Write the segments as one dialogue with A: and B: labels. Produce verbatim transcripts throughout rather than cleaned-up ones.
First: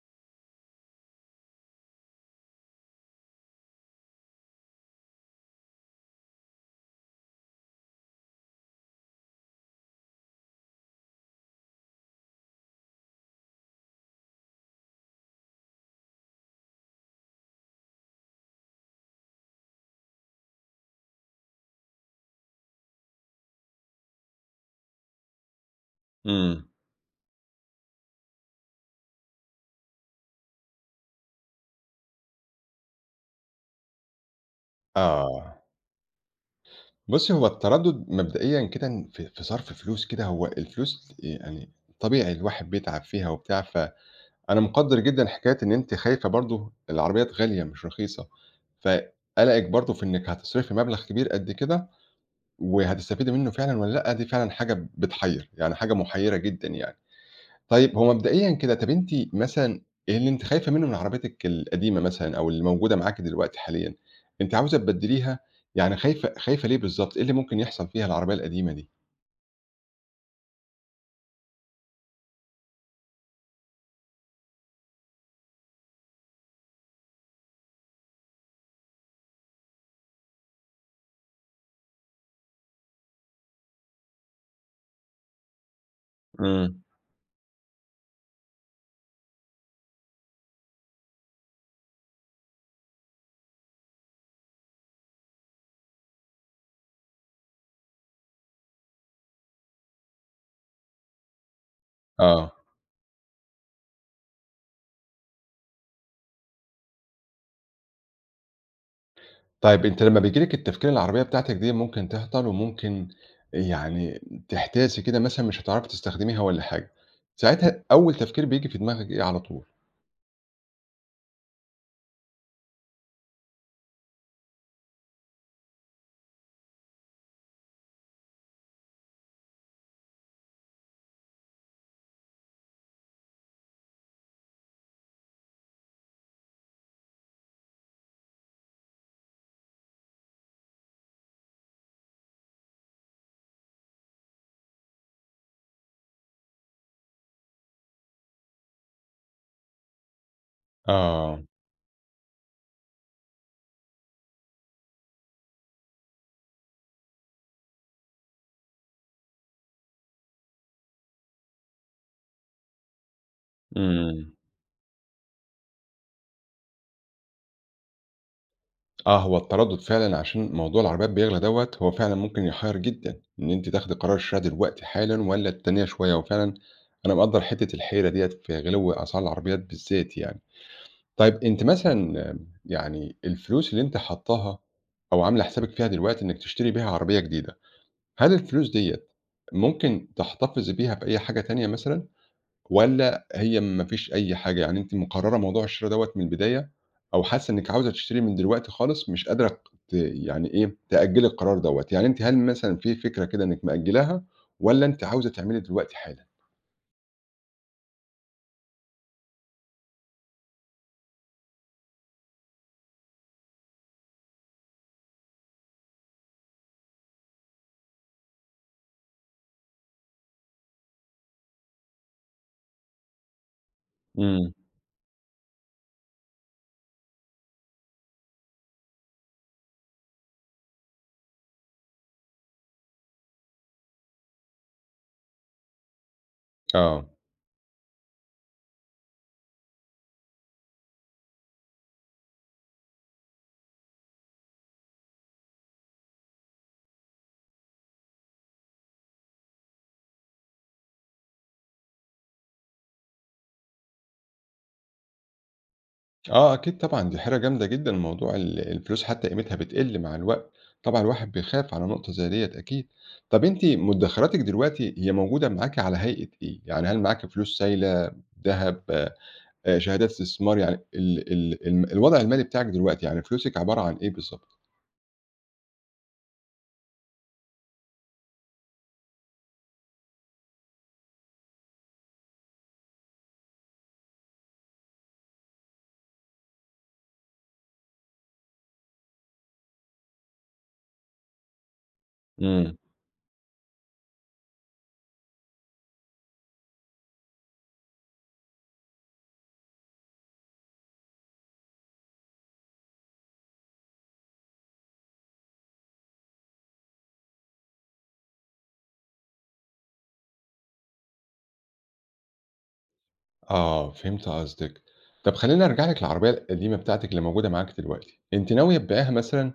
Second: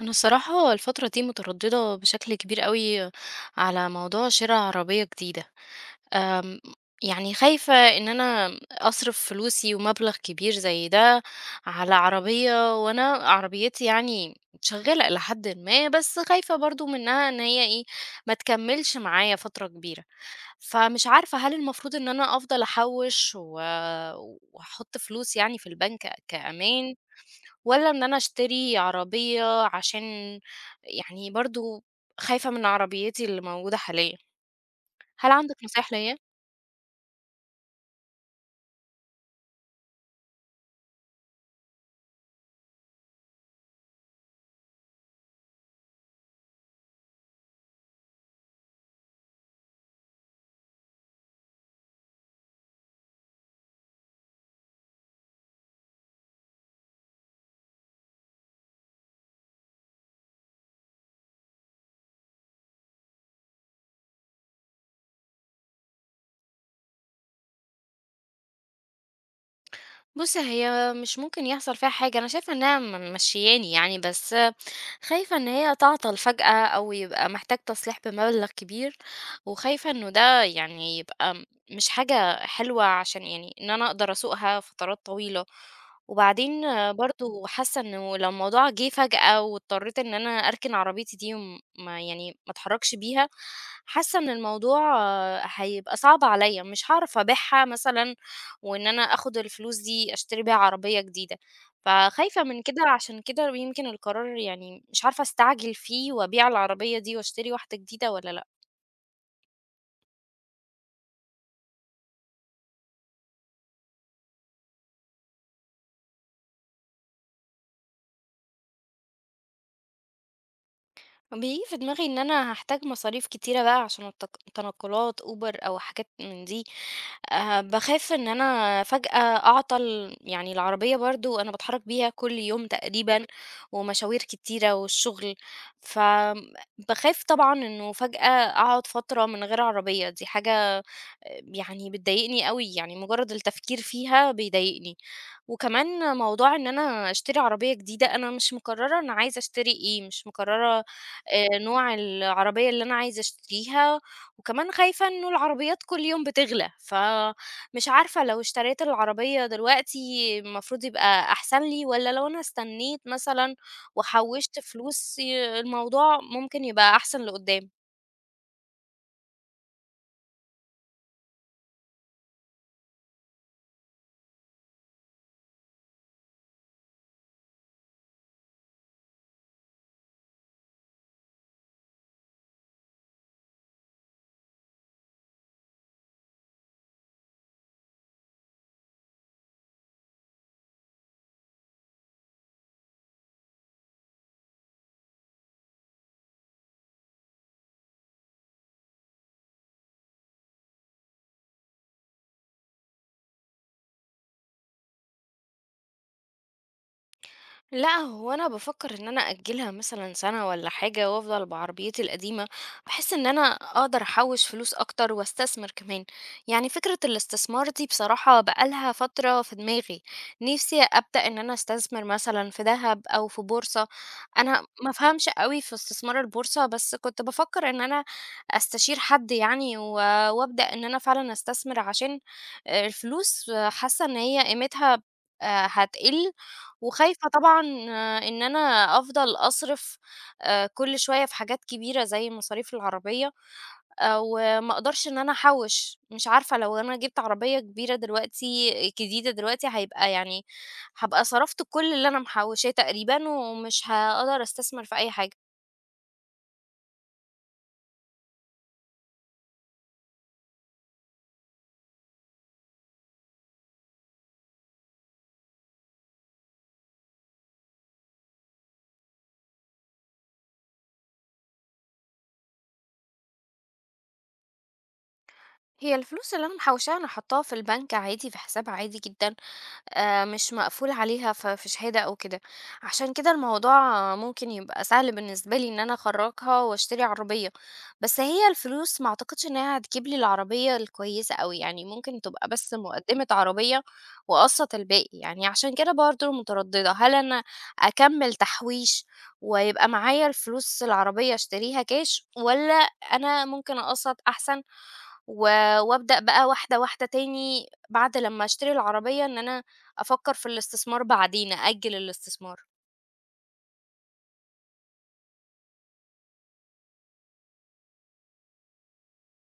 A: انا الصراحه الفتره دي متردده بشكل كبير قوي على موضوع شراء عربيه جديده. أم، يعني خايفه ان انا اصرف فلوسي ومبلغ كبير زي ده على عربيه وانا عربيتي يعني شغاله الى حد ما بس خايفه برضو منها ان هي ايه ما تكملش معايا فتره كبيره. فمش عارفه هل المفروض ان انا افضل احوش و- واحط فلوس يعني في البنك
B: إمم.
A: كامان، والّا إن أنا أشتري عربية عشان يعني برضه خايفة من عربيتي اللي موجودة حاليًا، هل
B: آه.
A: عندك نصايح ليّا؟
B: بُصّي، هو التردُّد مبدئيًا كده إن في في صرف فلوس كده، هو الفلوس يعني طبيعي الواحد بيتعب فيها وبتاع، فأنا مقدّر جدًا حكاية إن أنتِ خايفة برضه العربيات غالية مش رخيصة، فقلقِك برضه في إنِّك هتصرفي مبلغ كبير قد كده وهتستفيدي منّه فعلًا والّا لأ، دي فعلًا حاجة بتحيّر، يعني حاجة مُحيّرة جدًا يعني. طيب هو مبدئيًا كده طَب أنتِ مثلًا ايه اللي أنتِ خايفة منه من عربيتِك القديمة مثلًا أو اللي موجودة معاكِ دلوقتي حاليًا، أنتِ عاوزة تبدّليها يعني خايفة خايفة ليه بالضبط؟ إيه اللي ممكن يحصل فيها العربية القديمة دي؟
A: بُصّي، هي مش ممكن يحصل فيها حاجة، أنا شايفة إنها م ممشيّاني يعني، بس خايفة إن هي تعطل فجأة أو يبقى محتاج تصليح بمبلغ كبير، وخايفة إنه ده يعني يبقى م مش حاجة حلوة عشان يعني إن أنا أقدر أسوقها فترات طويلة، وبعدين
B: إمم.
A: برضه حاسة إنه لو الموضوع جِه فجأة واضطريت إن أنا أركن عربيتي دي وم ما يعني ما أتحركش بيها، حاسة إن الموضوع هيبقى صعب عليّا، مش هاعرف أبيعها مثلًا وإن أنا آخد الفلوس دي أشتري بيها عربية جديدة، فخايفة
B: آه.
A: من كده. عشان كده يمكن القرار يعني مش عارفة أستعجل فيه وأبيع العربية دي وأشتري واحدة جديدة والّا لأ.
B: طيب أنتِ لمّا بييجي لِك التفكير العربية بتاعتِك دي ممكن تهطل وممكن يعني تحتاسي كده مثلًا مش هتعرفي تستخدميها والّا حاجة، ساعتها أول تفكير بييجي في دماغِك إيه على طول؟
A: بييجي في دماغي إن أنا هاحتاج مصاريف كتيرة بقى عشان التق تنقلات أوبر أو حاجات من دي، آآ باخاف إن أنا فجأة أعطل، يعني العربية برضه أنا باتحرك بيها كل يوم تقريبا، ومشاوير كتيرة والشغل، فباخاف طبعًا إنه فجأة أقعد فترة من غير عربية، دي حاجة آآ يعني بتضايقني أوي، يعني مجرد التفكير فيها بيضايقني، وكمان موضوع إن أنا أشتري عربية جديدة، أنا مش مقررة أنا عايزة أشتري إيه، مش مقررة
B: آه.
A: آآ نوع العربية اللي أنا عايزة أشتريها، وكمان خايفة إنه العربيات كل يوم بتغلى، فمش عارفة لو اشتريت العربية دلوقتي المفروض يبقى أحسن لي، والّا لو أنا استنيت مثلًا
B: إمم.
A: وحوّشت فلوس ي الموضوع ممكن يبقى أحسن لقدّام؟
B: آه، هو التردُّد فعلًا عشان موضوع العربيات بيغلى دوّة، هو فعلًا ممكن يحيّر جدًا إن أنتِ تاخدي قرار الشرا دلوقتي حالًا والّا تستنّيها شوية، وفعلًا أنا مقدّر حتّة الحيرة ديّة في غِلو أسعار العربيات بالذات يعني. طيب أنتِ مثلًا آم، يعني الفلوس اللي أنتِ حاطّاها أو عاملة حسابِك فيها دلوقتي إنِّك تشتري بيها عربية جديدة، هل الفلوس ديّة ممكن تحتفظي بيها بأي حاجة تانية مثلًا؟ والّا هي ما فيش أي حاجة، يعني أنتِ مقررة موضوع الشرا دوّة من البداية، أو حاسة إنِّك عاوزة تشتري من دلوقتي خالص مش قادرة ت يعني إيه تأجّلي القرار دوّة، يعني أنتِ هل مثلًا في فكرة كده إنِّك مأجّلاها، والّا أنتِ عاوزة تعملي دلوقتي حالًا؟
A: لأ، هو أنا بافكّر إن أنا أأجّلها مثلًا سَنة والّا حاجة وأفضل بعربيتي القديمة، بحيث إن أنا أقدر أحوّش فلوس أكتر وأستثمر كمان. يعني فكرة الاستثمار دي بصراحة بقى لها فترة في دماغي، نِفْسي أبدأ إن أنا أستثمر مثلًا في دهب أو في بورصة.
B: إمم،
A: أنا ما أفهمش أوي في استثمار البورصة، بس كنت بافكّر إن أنا أستشير حد يعني و وأبدأ إن أنا فعلًا أستثمر عشان آآ الفلوس حاسّة إن هي قيمتها آآ هتقِل،
B: آه،
A: وخايفة طبعًا، آه، إن أنا أفضل أصرف آآ كل شوية في حاجات كبيرة زي مصاريف العربية، آآ وما أقدرش إن أنا أحوّش، مش عارفة لو أنا جِبت عربية كبيرة دلوقتي جديدة دلوقتي هيبقى يعني هابقى صرفت كل اللي أنا محوّشاه تقريبًا، ومش هاقدر أستثمر في أي حاجة.
B: آه أكيد طبعًا دي حيرة جامدة جدًا، موضوع ال الفلوس حتى قيمتها بتقل مع الوقت، طبعًا الواحد بيخاف على نقطة زي ديّة أكيد، طَب أنتِ مدخراتِك دلوقتي هي موجودة معاكِ على هيئة إيه؟ يعني هل معاكِ فلوس سايلة، دهب؟ آآ شهادات استثمار يعني ال ال الم الوضع المالي بتاعِك دلوقتي، يعني فلوسِك عبارة عن إيه بالضبط؟
A: هي الفلوس اللي أنا محوّشاها أنا حاطاها في البنك عادي، في حساب عادي جدًا، آآ مش مقفول عليها ف في شهادة أو كده، عشان كده الموضوع ممكن يبقى سهل بالنسبة لي إن أنا أخرّجها وأشتري عربية، بس هي الفلوس ما أعتقدش إنها هتجيب لي العربية الكويسة أوي، يعني ممكن تبقى بس
B: إمم.
A: مقدمة عربية وأقسّط الباقي، يعني عشان كده برضه مترددة، هل أنا أكمّل تحويش ويبقى معايا الفلوس العربية أشتريها كاش والّا أنا ممكن أقسّط أحسن، و وابدأ بقى واحدة، واحدة تاني بعد لمّا أشتري العربية إن أنا أفكّر في الاستثمار بعدين، أأجّل الاستثمار.
B: آه، فهمت قصدِك. طَب خلّيني أرجع لِك للعربية القديمة بتاعتِك اللي موجودة معاكِ دلوقتي، أنتِ ناوية تبيعيها مثلًا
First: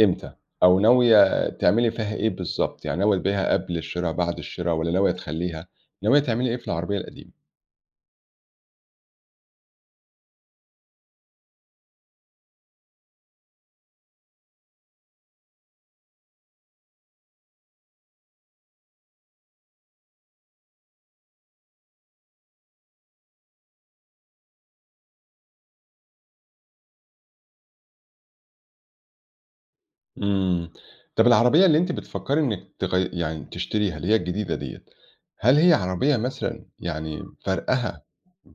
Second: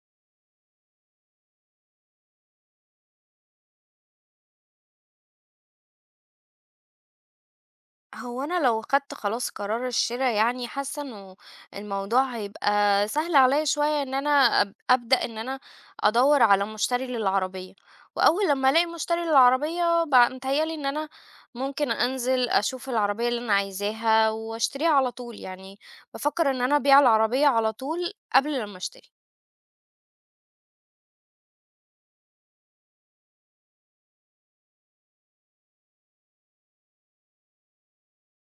B: إمتى؟ أو ناوية تعملي فيها إيه بالضبط؟ يعني ناوية تبيعيها قبل الشِرا، بعد الشِرا والّا ناوية تخلّيها؟ ناوية تعملي إيه في العربية القديمة؟
A: هو أنا لو خدت خلاص قرار الشرا يعني حاسة إنه الموضوع هيبقى سهل عليّا شوية إن أنا أب أبدأ إن أنا أدوّر على مشتري للعربية، وأول لمّا ألاقي مشتري للعربية ب متهيأ لي إن أنا ممكن أنزل أشوف العربية اللي أنا عايزاها وأشتريها على طول، يعني بافكّر إن أنا أبيع العربية على طول قبل لمّا أشتري.
B: إمم. طَب العربية اللي أنتِ بتفكّري إنِّك تغي يعني تشتريها اللي هي الجديدة ديّة، هل هي عربية مثلًا يعني فرقها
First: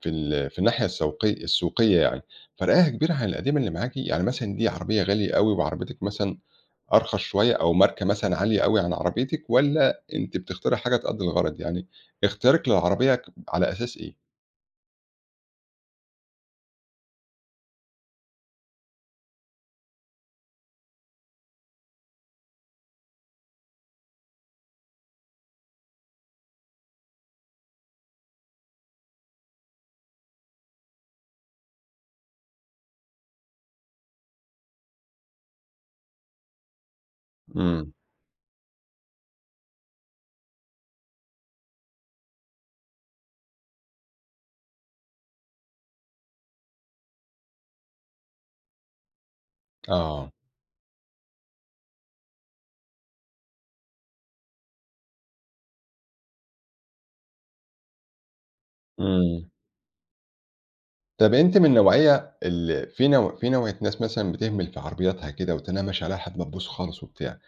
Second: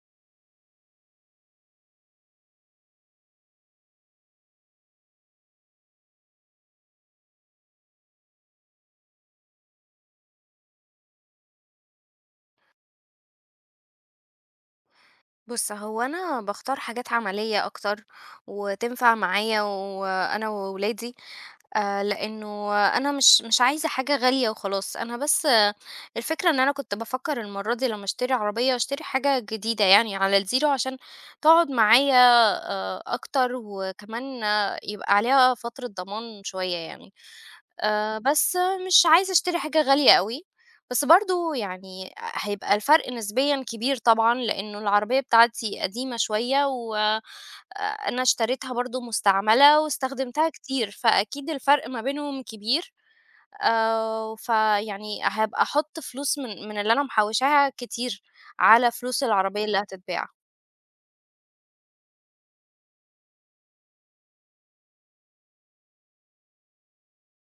B: في ال في الناحية السوقي السوقية يعني، فرقها كبير عن القديمة اللي معاكِ؟ يعني مثلًا دي عربية غالية أوي وعربيتِك مثلًا أرخص شوية أو ماركة مثلًا عالية أوي عن عربيتِك والّا أنتِ بتختاري حاجة تأدّي الغرض؟ يعني اختيارِك للعربية ك على أساس إيه؟
A: بُص، هو أنا باختار حاجات عملية أكتر وتنفع معايا وأنا وولادي، آآ لإنه أنا مش مش عايزة حاجة غالية وخلاص، أنا بس آه، الفكرة إن أنا كنت بافكّر المرّة دي لمّا أشتري عربية، أشتري حاجة جديدة يعني على الزيرو عشان تقعد معايا آآ أكتر، وكمان آه، يبقى عليها فترة ضمان شوية يعني.
B: إمم،
A: آآ بس آه، مش عايزة أشتري حاجة غالية أوي، بس برضه يعني هيبقى الفرق نسبيًا كبير طبعًا، لإنه العربية بتاعتي قديمة شوية و آآ أنا اشتريتها برضه مستعملة
B: آه،
A: واستخدمتها كتير، فأكيد الفرق ما بينهم كبير، آآ فيعني هابقى أحُط فلوس من من اللي أنا محوّشاها كتير على فلوس
B: إمم.
A: العربية اللي هتتباع.
B: طب أنتِ من النوعية ال في نوع في نوعية ناس مثلًا بتهمل في عربياتها كده وتلاقيها ماشية عليها حد مدبوس خالص وبتاع،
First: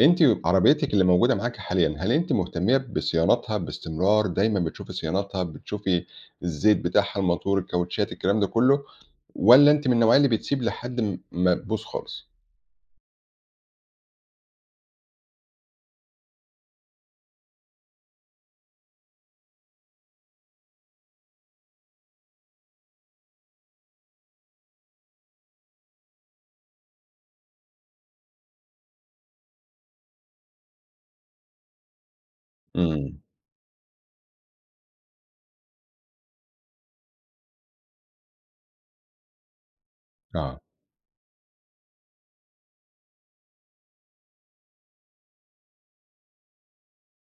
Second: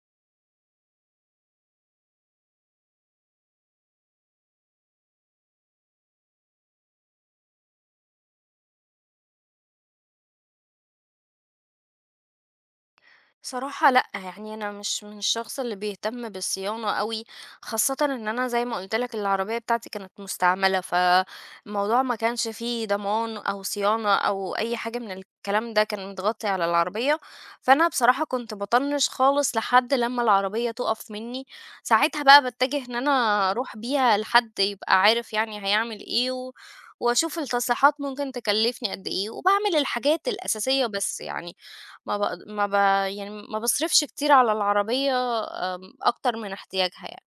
B: أنتِ عربيتِك اللي موجودة معاكِ حاليًا، هل أنتِ مهتمية بصيانتها باستمرار، دايمًا بتشوفي صيانتها، بتشوفي الزيت بتاعها، الماتور، الكاوتشات، الكلام ده كله، والّا أنتِ من النوعية اللي بتسيب لحد م ما تبوظ خالص؟
A: صراحة لأ، يعني أنا مش من الشخص اللي بيهتم بالصيانة أوي، خاصةً إن أنا زي ما قُلت لك العربية بتاعتي كانت مستعملة، فالموضوع ما كانش فيه ضمان أو صيانة أو أي حاجة من الكلام ده، كان متغطي على العربية، فأنا بصراحة كنت باطنّش خالص لحد لمّا العربية تُقف منّي، ساعتها بقى باتجه إن
B: إمم،
A: أنا أروح بيها لحد يبقى عارف يعني هيعمل إيه، و وأشوف التصليحات ممكن تكلّفني قد إيه، وباعمل الحاجات
B: آه.
A: الأساسية بس يعني، ما باق ما ب يعني ما باصرفش كتير على العربية أكتر من احتياجها يعني.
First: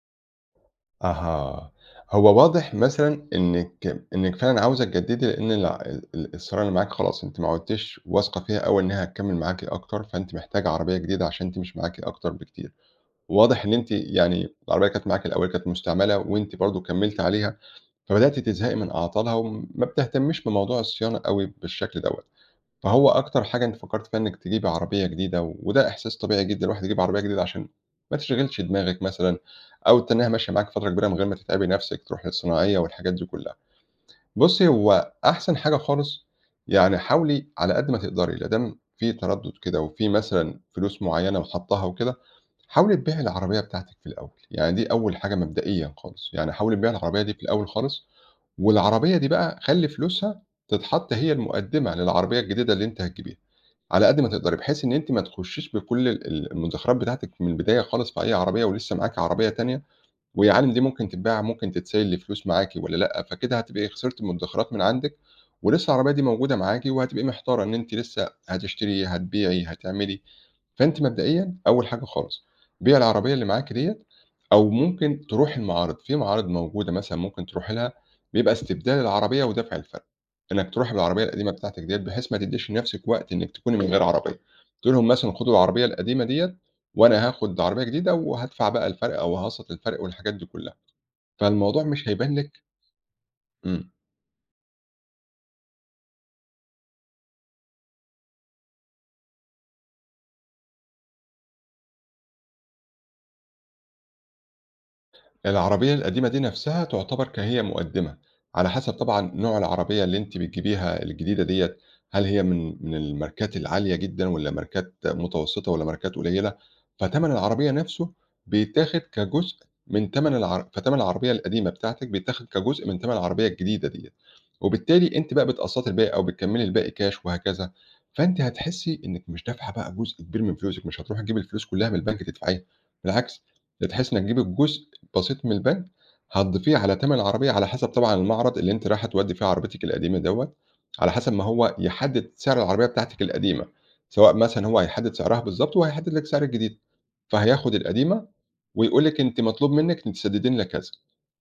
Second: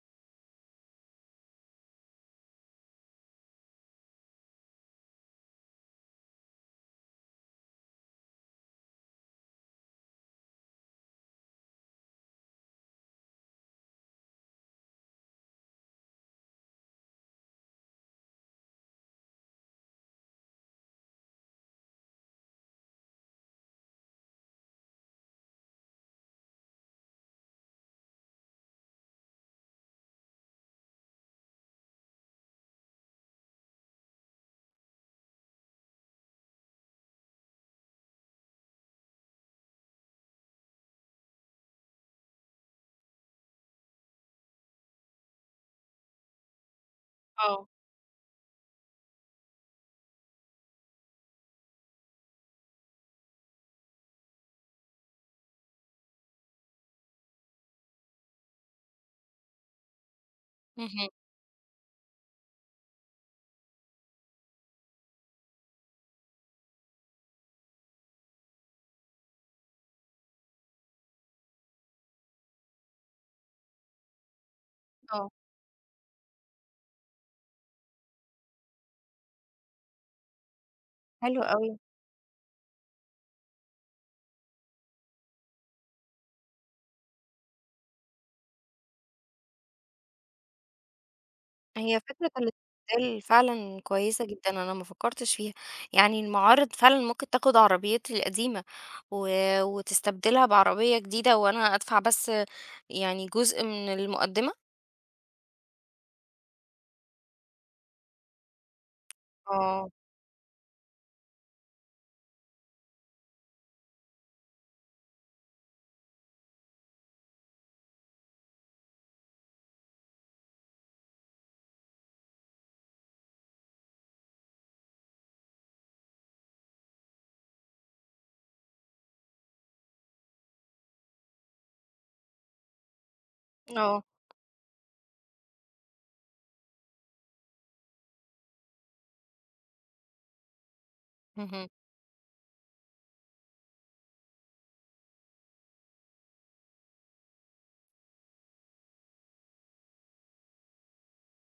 B: أها. هو واضح مثلًا إنِّك إنِّك فعلًا عاوزة تجدّدي لإن الع ال الصيانة اللي معاكِ خلاص أنتِ ما عُدتيش واثقة فيها أوي إنها هتكمّل معاكِ أكتر، فأنتِ محتاجة عربية جديدة عشان تمشي معاكِ أكتر بكتير. وواضح إن أنتِ يعني العربية كانت معاكِ الأول كانت مستعملة وأنتِ برضه كمّلتِ عليها، فبدأتِ تزهقي من أعطالها وما بتهتمّيش بموضوع الصيانة أوي بالشكل دوّة. فهو أكتر حاجة أنتِ فكّرتِ فيها إنِّك تجيبي عربية جديدة، و- وده إحساس طبيعي جدًا الواحد يجيب عربية جديدة عشان ما تشغلش دماغِك مثلًا، أو تستنّيها ماشية معاكِ فترة كبيرة من غير ما تتعبي نفسِك، تروحي للصناعية والحاجات دي كلّها. بُصّي، هو أحسن حاجة خالص يعني حاولي على قد ما تقدري، لا دام في تردُّد كده وفي مثلًا فلوس معيّنة وحاطّاها وكده، حاولي تبيعي العربية بتاعتِك في الأول، يعني دي أول حاجة مبدئيًا خالص، يعني حاولي تبيعي العربية دي في الأول
A: آه.
B: خالص، والعربية دي بقى خلّي فلوسها تتحط هي المقدِّمة للعربية الجديدة اللي أنتِ هتجيبيها. على قد ما تقدري، بحيث إن أنتِ ما تخشيش بكل ال ال المدخرّات بتاعتِك من البداية خالص في أي عربية، ولسه معاكِ عربية تانية، ويا عالِم دي ممكن
A: اهم.
B: تتباع، ممكن تتسيل لفلوس معاكِ والّا لأ، فكده هتبقي خسرتِ المدخرّات من عندِك، ولسه العربية دي موجودة معاكِ، وهتبقي محتارة إن أنتِ لسه هتشتري، هتبيعي، هتعملي، فأنتِ مبدئيًا أول حاجة خالص، بيعي العربية اللي معاكِ ديّة أو ممكن
A: آه.
B: تروحي المعارض، في معارض موجودة مثلًا ممكن تروحي لها، بيبقى استبدال العربية ودافع الفَرْق، إنّك تروحي بالعربية
A: حلو
B: القديمة
A: أوي.
B: بتاعتِك ديّة بحيث ما تدّيش لنَفْسِك وقت إنِّك تكوني من غير عربية، تقولي لهم مثلًا خدوا العربية القديمة ديّة وأنا هاخُد عربية جديدة وهادفع بقى الفَرْق أو هاقسّط الفَرْق والحاجات دي كُلّها، فالموضوع
A: هي
B: مش
A: فكرة
B: هيبان لِك.
A: الاستبدال فعلًا
B: إمم.
A: كويسة جدًا، أنا ما فكّرتش فيها. يعني المعارض فعلًا ممكن تاخُد عربيتي القديمة و وتستبدلها بعربية جديدة وأنا أدفع بس يعني جزء من المقدّمة؟
B: العربية القديمة دي نفسها تعتبر كهي مقدمة، على حسب طبعًا نوع
A: آه.
B: العربية اللي أنتِ بتجيبيها الجديدة ديّة، هل هي من من الماركات العالية جدًا والّا ماركات متوسطة والّا ماركات قليلة، فتَمَن العربية نفسه بيتاخد كجزء من تَمَن العر فتَمَن العربية القديمة بتاعتك بيتاخد كجزء من تَمَن العربية الجديدة ديّة، وبالتالي أنتِ بقى بتقسّطي الباقي أو بتكمّلي الباقي كاش وهكذا، فأنتِ هتحسّي إنِّك مش دافعة بقى جزء كبير من فلوسِك، مش هتروحي تجيبي الفلوس كلّها من البنك تدفعيها، بالعكس، ده
A: آه.
B: تحسّي إنِّك هتجيبي الجزء بسيط من البنك، هتضيفيه على تَمَن العربية على حسب طبعًا المعرض اللي أنتِ رايحة تودّي فيه عربيتِك القديمة دوّة، على حسب ما
A: اهم.
B: هو يحدد سعر العربية بتاعتِك القديمة، سواء مثلًا هو هيحدد سعرها بالضبط وهيحدد لِك سعر الجديد، فهياخد القديمة ويقول لِك أنتِ مطلوب منِّك إنِّك تسدّدي لنا كذا،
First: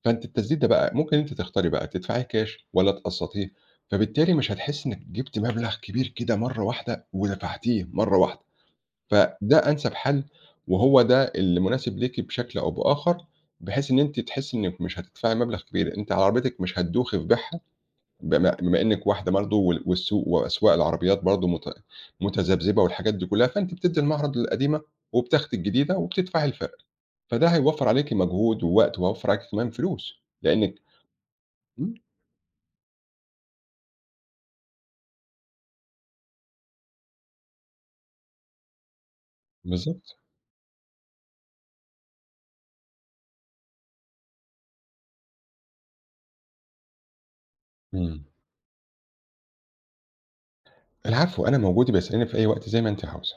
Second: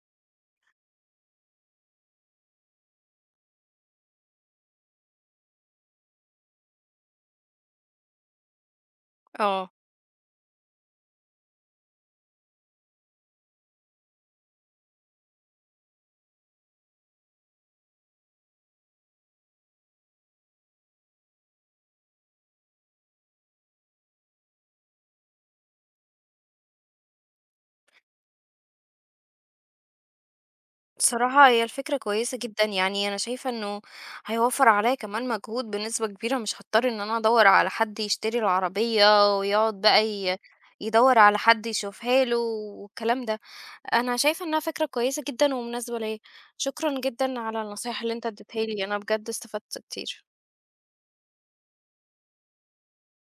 B: فأنتِ التسديد ده بقى ممكن أنتِ تختاري بقى تدفعيه كاش والّا تقسّطيه، فبالتالي مش هتحسّي إنِّك جِبتِ مبلغ كبير كده مرّة واحدة ودفعتيه مرّة واحدة. فده
A: آه.
B: أنسب حل، وهو ده اللي مناسب ليكِ بشكل أو بآخر، بحيث إن أنتِ تحسّي إنِّك مش هتدفعي مبلغ كبير، أنتِ عربيتِك مش هتدوخي في بيعها، بما بما إنِّك واحدة برضه وال والسوق وأسواق العربيات برضه مت متذبذبة والحاجات دي كلّها، فأنتِ بتدّي المعرض للقديمة وبتاخدي الجديدة وبتدفعي الفرق، فده هيوفّر عليكِ مجهود ووقت وهيوفّر عليكِ كمان فلوس، لإنِّك.
A: بصراحة هي
B: إمم،
A: الفكرة كويسة جدًا، يعني أنا شايفة إنه هيوفّر عليَّ كمان مجهود بنسبة كبيرة، مش هاضطر إن أنا أدوّر على حد يشتري العربية ويقعد بقى
B: بالضبط،
A: ي يدوّر على حد يشوفها له والكلام ده. أنا شايفة إنها فكرة كويسة جدًا ومناسبة ليَّ. شكرًا جدًا على النصايح اللي
B: إمم،
A: أنت اديتها لي، أنا بجد استفدت كتير.
B: العفو أنا موجود، يبقى اسأليني في أي وقت زي ما أنتِ عاوزة.